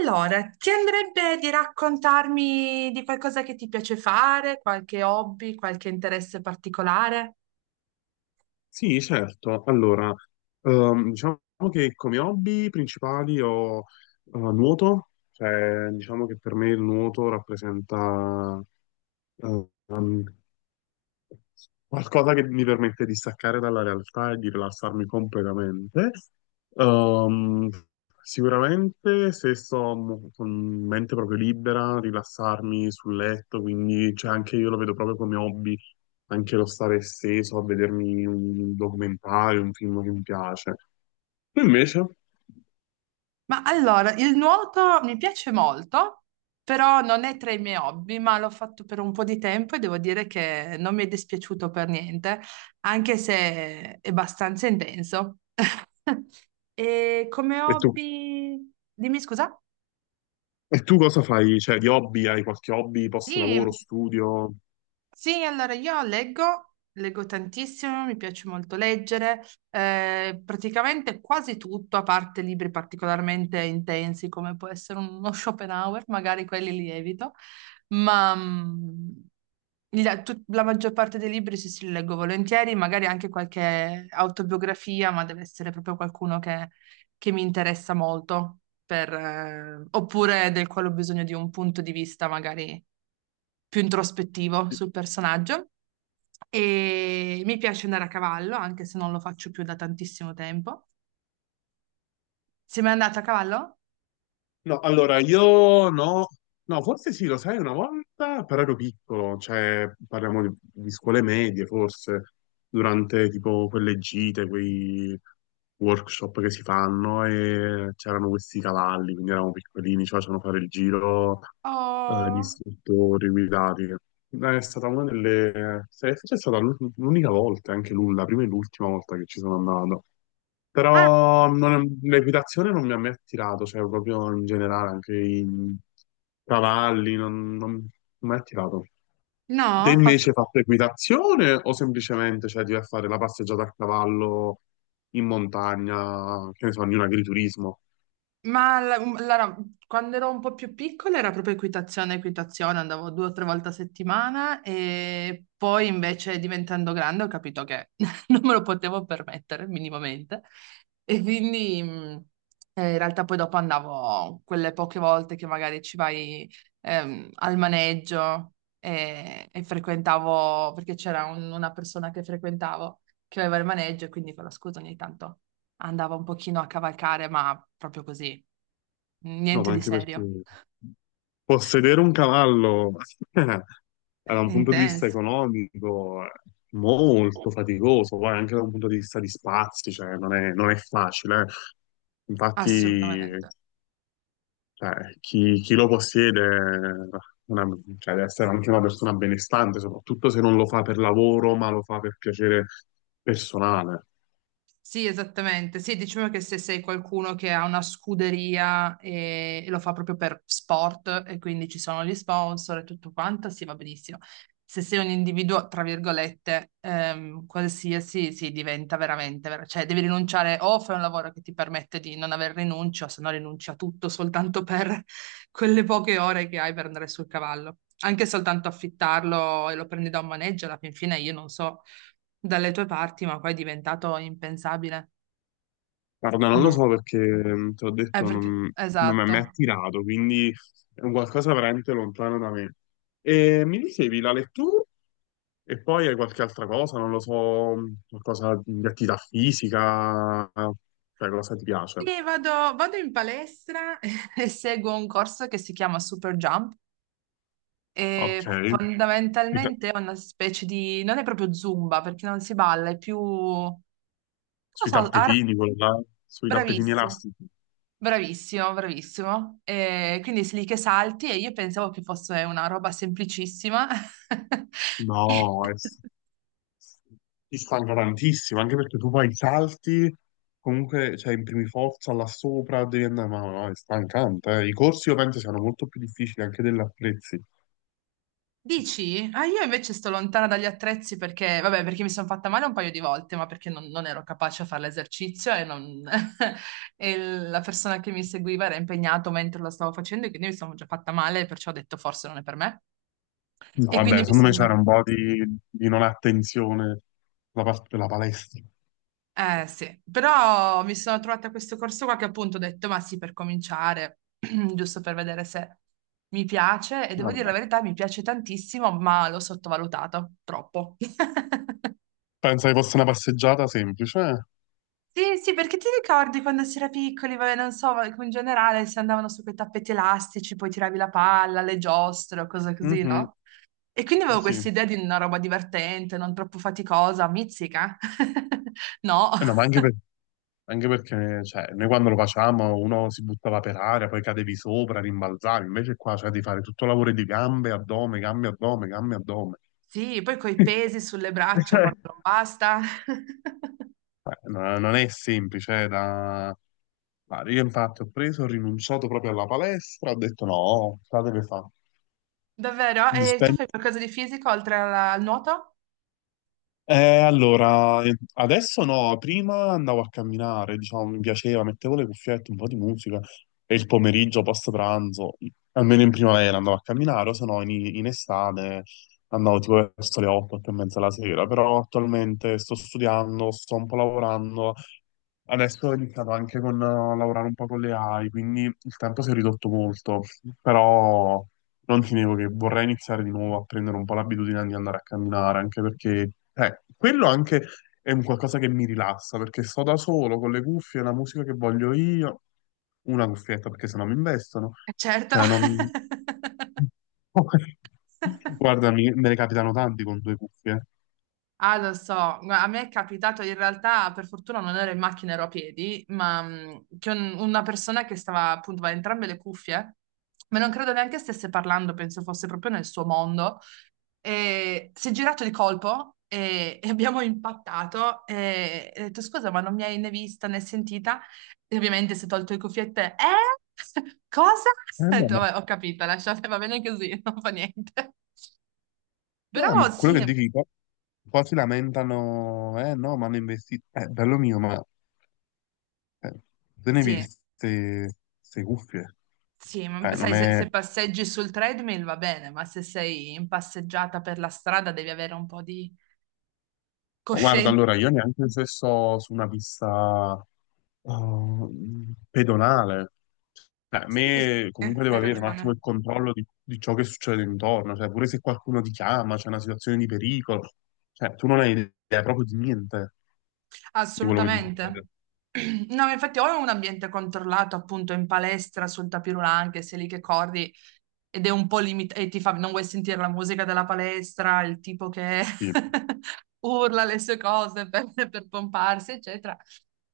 Allora, ti andrebbe di raccontarmi di qualcosa che ti piace fare, qualche hobby, qualche interesse particolare? Sì, certo. Allora, diciamo che come hobby principali ho nuoto, cioè diciamo che per me il nuoto rappresenta eh, qualcosa che mi permette di staccare dalla realtà e di rilassarmi completamente. Ehm, Sicuramente se sto con mente proprio libera, rilassarmi sul letto, quindi cioè, anche io lo vedo proprio come hobby, anche lo stare steso a vedermi un documentario, un film che mi piace. Tu invece? Ma allora, il nuoto mi piace molto, però non è tra i miei hobby, ma l'ho fatto per un po' di tempo e devo dire che non mi è dispiaciuto per niente, anche se è abbastanza intenso. E come E tu? hobby... Dimmi scusa? E tu cosa fai? Cioè, di hobby? Hai qualche hobby post Sì. lavoro, studio? Sì, allora io leggo tantissimo, mi piace molto leggere, praticamente quasi tutto, a parte libri particolarmente intensi come può essere uno Schopenhauer, magari quelli li evito, ma la maggior parte dei libri sì, li leggo volentieri, magari anche qualche autobiografia, ma deve essere proprio qualcuno che mi interessa molto, per, oppure del quale ho bisogno di un punto di vista magari più introspettivo sul personaggio. E mi piace andare a cavallo, anche se non lo faccio più da tantissimo tempo. Sei mai andato a cavallo? No, allora io no, no, forse sì, lo sai, una volta, però ero piccolo, cioè parliamo di scuole medie, forse, durante tipo quelle gite, quei workshop che si fanno e c'erano questi cavalli, quindi eravamo piccolini, ci facevano fare il giro gli Oh. istruttori guidati. È stata una delle... forse è stata l'unica volta, anche la prima e l'ultima volta che ci sono andato. Ah, Però l'equitazione non mi ha mai attirato, cioè proprio in generale, anche i cavalli, non mi ha mai attirato. Te no? invece hai fatto equitazione o semplicemente cioè, ti vai a fare la passeggiata a cavallo in montagna, che ne so, in un agriturismo? Ma allora, quando ero un po' più piccola era proprio equitazione, andavo due o tre volte a settimana e poi invece diventando grande ho capito che non me lo potevo permettere minimamente e quindi in realtà poi dopo andavo quelle poche volte che magari ci vai al maneggio e frequentavo, perché c'era una persona che frequentavo che aveva il maneggio e quindi con la scusa ogni tanto andava un pochino a cavalcare, ma proprio così, No, niente ma di anche perché serio, possedere un cavallo da è un punto di vista intenso, economico è molto faticoso, poi anche da un punto di vista di spazi, cioè non è facile. Infatti, assolutamente. cioè, chi lo possiede è una- cioè, deve essere anche una persona benestante, soprattutto se non lo fa per lavoro, ma lo fa per piacere personale. Sì, esattamente. Sì, diciamo che se sei qualcuno che ha una scuderia e lo fa proprio per sport e quindi ci sono gli sponsor e tutto quanto, sì, va benissimo. Se sei un individuo, tra virgolette, qualsiasi, sì, diventa veramente, cioè devi rinunciare o fai un lavoro che ti permette di non aver rinuncio, se no rinunci a tutto soltanto per quelle poche ore che hai per andare sul cavallo. Anche soltanto affittarlo e lo prendi da un maneggio, alla fin fine io non so dalle tue parti, ma poi è diventato impensabile. Guarda, Ah, non lo no. so perché, te l'ho detto, Perché... non mi ha Esatto. mai attirato, quindi è un qualcosa veramente lontano da me. E mi dicevi la lettura e poi hai qualche altra cosa, non lo so, qualcosa di attività fisica, cioè cosa ti piace? Sì, vado in palestra e seguo un corso che si chiama Super Jump Ok, e sui ta- fondamentalmente è una specie di... non è proprio Zumba perché non si balla, è più... non lo sui so, ar- tappetini, quello là, sui tappetini bravissimo, elastici. bravissimo, bravissimo. E quindi sei lì che salti e io pensavo che fosse una roba semplicissima. E- No, ti stanca tantissimo, anche perché tu fai i salti, comunque cioè, imprimi forza là sopra, devi andare, ma no, è stancante. I corsi io penso siano molto più difficili anche degli attrezzi. Dici? Ah, io invece sto lontana dagli attrezzi perché, vabbè, perché mi sono fatta male un paio di volte, ma perché non ero capace a fare l'esercizio e, non- e la persona che mi seguiva era impegnato mentre lo stavo facendo e quindi mi sono già fatta male, perciò ho detto forse non è per me. No, E vabbè, quindi mi secondo me c'era sono... un po' di non attenzione da parte della palestra. Eh sì, però mi sono trovata a questo corso qua che appunto ho detto, ma sì, per cominciare, giusto per vedere se mi piace e devo dire Vabbè. la verità, mi piace tantissimo, ma l'ho sottovalutato troppo. Penso che fosse una passeggiata semplice. Sì, perché ti ricordi quando si era piccoli, vabbè, non so, ma in generale si andavano su quei tappeti elastici, poi tiravi la palla, le giostre o cose così, Mhm, no? E quindi oh avevo sì. questa idea di una roba divertente, non troppo faticosa, mizzica. No. Eh no, ma anche, anche perché cioè, noi quando lo facciamo uno si buttava per aria, poi cadevi sopra, rimbalzavi, invece qua cioè, devi fare tutto il lavoro di gambe, addome, gambe, addome, gambe, addome. Sì, poi coi pesi sulle braccia Eh, quando non basta. No, non è semplice, ma io infatti ho rinunciato proprio alla palestra, ho detto no, la deve fare. Davvero? Mi E tu dispen- fai qualcosa di fisico oltre al nuoto? Allora, adesso no, prima andavo a camminare, diciamo, mi piaceva, mettevo le cuffiette, un po' di musica e il pomeriggio, post pranzo, almeno in primavera andavo a camminare, o se no in estate andavo tipo verso le 8, 8 e mezza la sera, però attualmente sto studiando, sto un po' lavorando. Adesso ho iniziato anche con lavorare un po' con le AI, quindi il tempo si è ridotto molto, però non ti nego che vorrei iniziare di nuovo a prendere un po' l'abitudine di andare a camminare, anche perché quello anche è un qualcosa che mi rilassa, perché sto da solo con le cuffie, la musica che voglio io, una cuffietta perché sennò mi investono, Certo. cioè non. Guarda, me ne capitano tanti con due cuffie. Ah, lo so, Gua- a me è capitato in realtà, per fortuna non ero in macchina, ero a piedi, ma che una persona che stava appunto aveva entrambe le cuffie, ma non credo neanche stesse parlando, penso fosse proprio nel suo mondo, e si è girato di colpo e abbiamo impattato e ho detto scusa, ma non mi hai né vista né sentita? E ovviamente si è tolto le cuffiette, eh? Cosa? Ho No, detto, ma. "Vabbè, ho capito, lasciate, va bene così, non fa niente. No, Però quello sì, che dici, qua si lamentano, eh no, ma hanno investito, bello mio, ma eh, te ne hai sì. viste queste cuffie? Sì, ma Non sai, è, ma. se passeggi sul treadmill va bene, ma se sei in passeggiata per la strada devi avere un po' di Guarda, coscienza. allora, io neanche se sto su una pista pedonale, cioè, a Sì, sì, me sì, comunque devo hai avere un ragione. attimo il controllo di ciò che succede intorno, cioè pure se qualcuno ti chiama, c'è una situazione di pericolo, cioè tu non hai idea proprio di niente di quello che ti Assolutamente. succede. No, ma infatti o è un ambiente controllato appunto in palestra sul tapis roulant che sei lì che corri ed è un po' limitato e ti fa non vuoi sentire la musica della palestra, il tipo che Sì. urla le sue cose per pomparsi, eccetera.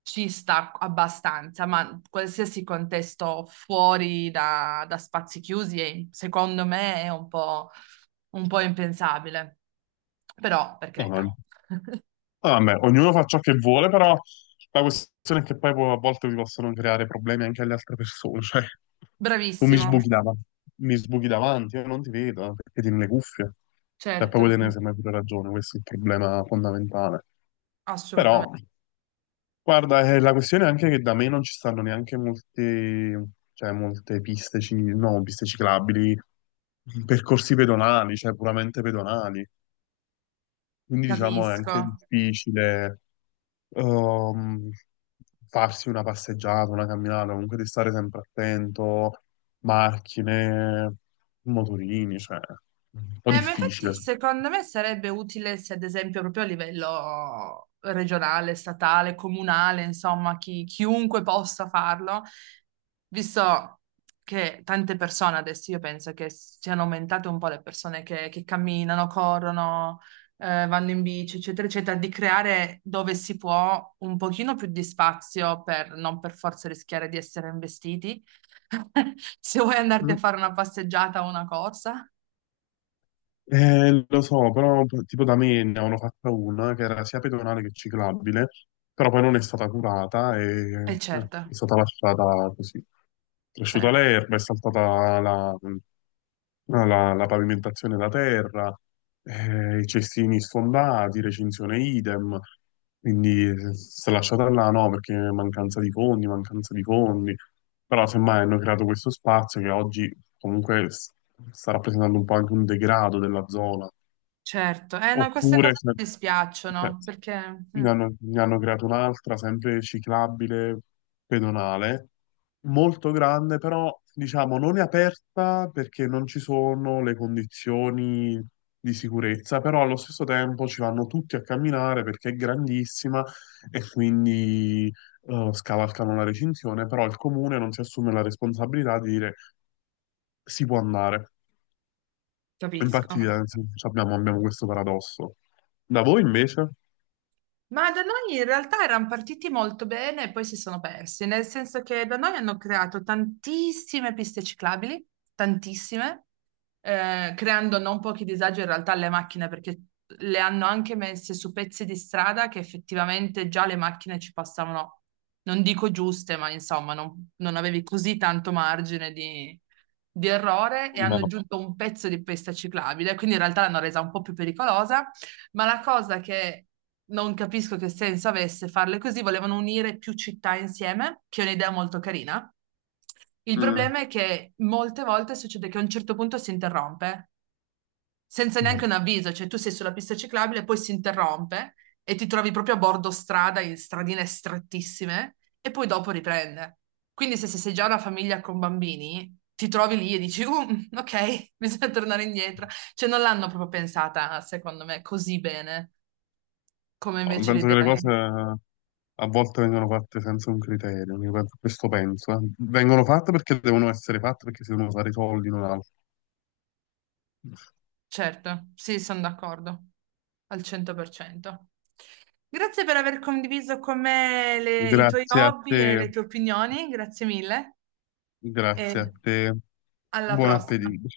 Ci sta abbastanza, ma qualsiasi contesto fuori da spazi chiusi, è- secondo me, è un po' impensabile. Però, per No, carità, no, vabbè, ognuno fa ciò che vuole, però la questione è che poi a volte vi possono creare problemi anche alle altre persone. Cioè, tu bravissimo. Mi sbuchi davanti, io non ti vedo perché tieni le cuffie. E Certo, poi te ne sembra pure ragione, questo è il problema fondamentale. Però, assolutamente, guarda, la questione è anche che da me non ci stanno neanche molte, cioè, molte piste, no, piste ciclabili, percorsi pedonali, cioè puramente pedonali. Quindi diciamo è anche capisco. difficile ehm, farsi una passeggiata, una camminata, comunque di stare sempre attento, macchine, motorini, cioè, un po' Ma difficile. infatti secondo me sarebbe utile se ad esempio proprio a livello regionale, statale, comunale, insomma, chiunque possa farlo, visto che tante persone adesso io penso che siano aumentate un po' le persone che camminano, corrono, vanno in bici, eccetera, eccetera, di creare dove si può un pochino più di spazio per non per forza rischiare di essere investiti, se vuoi andarti Mm. a fare una passeggiata o una corsa, Lo so, però tipo da me ne hanno fatta una che era sia pedonale che ciclabile, però poi non è stata curata e e certo. è stata lasciata così. È cresciuta Certo, l'erba, è saltata la pavimentazione da terra, i cestini sfondati, recinzione idem, quindi si è lasciata là no, perché mancanza di fondi, però semmai hanno creato questo spazio che oggi comunque sta rappresentando un po' anche un degrado della zona. certo. Eh no, queste Oppure cose ce ne, mi eh, dispiacciono perché mm, ne hanno creato un'altra, sempre ciclabile, pedonale, molto grande, però diciamo non è aperta perché non ci sono le condizioni di sicurezza, però allo stesso tempo ci vanno tutti a camminare perché è grandissima e quindi scavalcano la recinzione, però il comune non si assume la responsabilità di dire si può andare. capisco. Infatti, sì, abbiamo questo paradosso. Da voi invece? Ma da noi in realtà erano partiti molto bene e poi si sono persi, nel senso che da noi hanno creato tantissime piste ciclabili, tantissime, creando non pochi disagi in realtà alle macchine perché le hanno anche messe su pezzi di strada che effettivamente già le macchine ci passavano, non dico giuste, ma insomma non avevi così tanto margine di errore e Prima hanno no. aggiunto un pezzo di pista ciclabile, quindi in realtà l'hanno resa un po' più pericolosa ma la cosa che non capisco che senso avesse farle così, volevano unire più città insieme, che è un'idea molto carina. Il Mm. problema è che molte volte succede che a un certo punto si interrompe senza neanche No, un avviso, cioè tu sei sulla pista ciclabile, poi si interrompe e ti trovi proprio a bordo strada, in stradine strettissime, e poi dopo riprende. Quindi se sei già una famiglia con bambini, ti trovi lì e dici, mm, ok, bisogna tornare indietro. Cioè non l'hanno proprio pensata, secondo me, così bene, come invece penso che le l'idea. cose a volte vengono fatte senza un criterio, questo penso. Vengono fatte perché devono essere fatte, perché si devono fare i soldi, non altro. Certo, sì, sono d'accordo, al 100%. Grazie per aver condiviso con me i tuoi Grazie a hobby e te, le tue opinioni, grazie mille. grazie E a te. alla Buon prossima. appetito.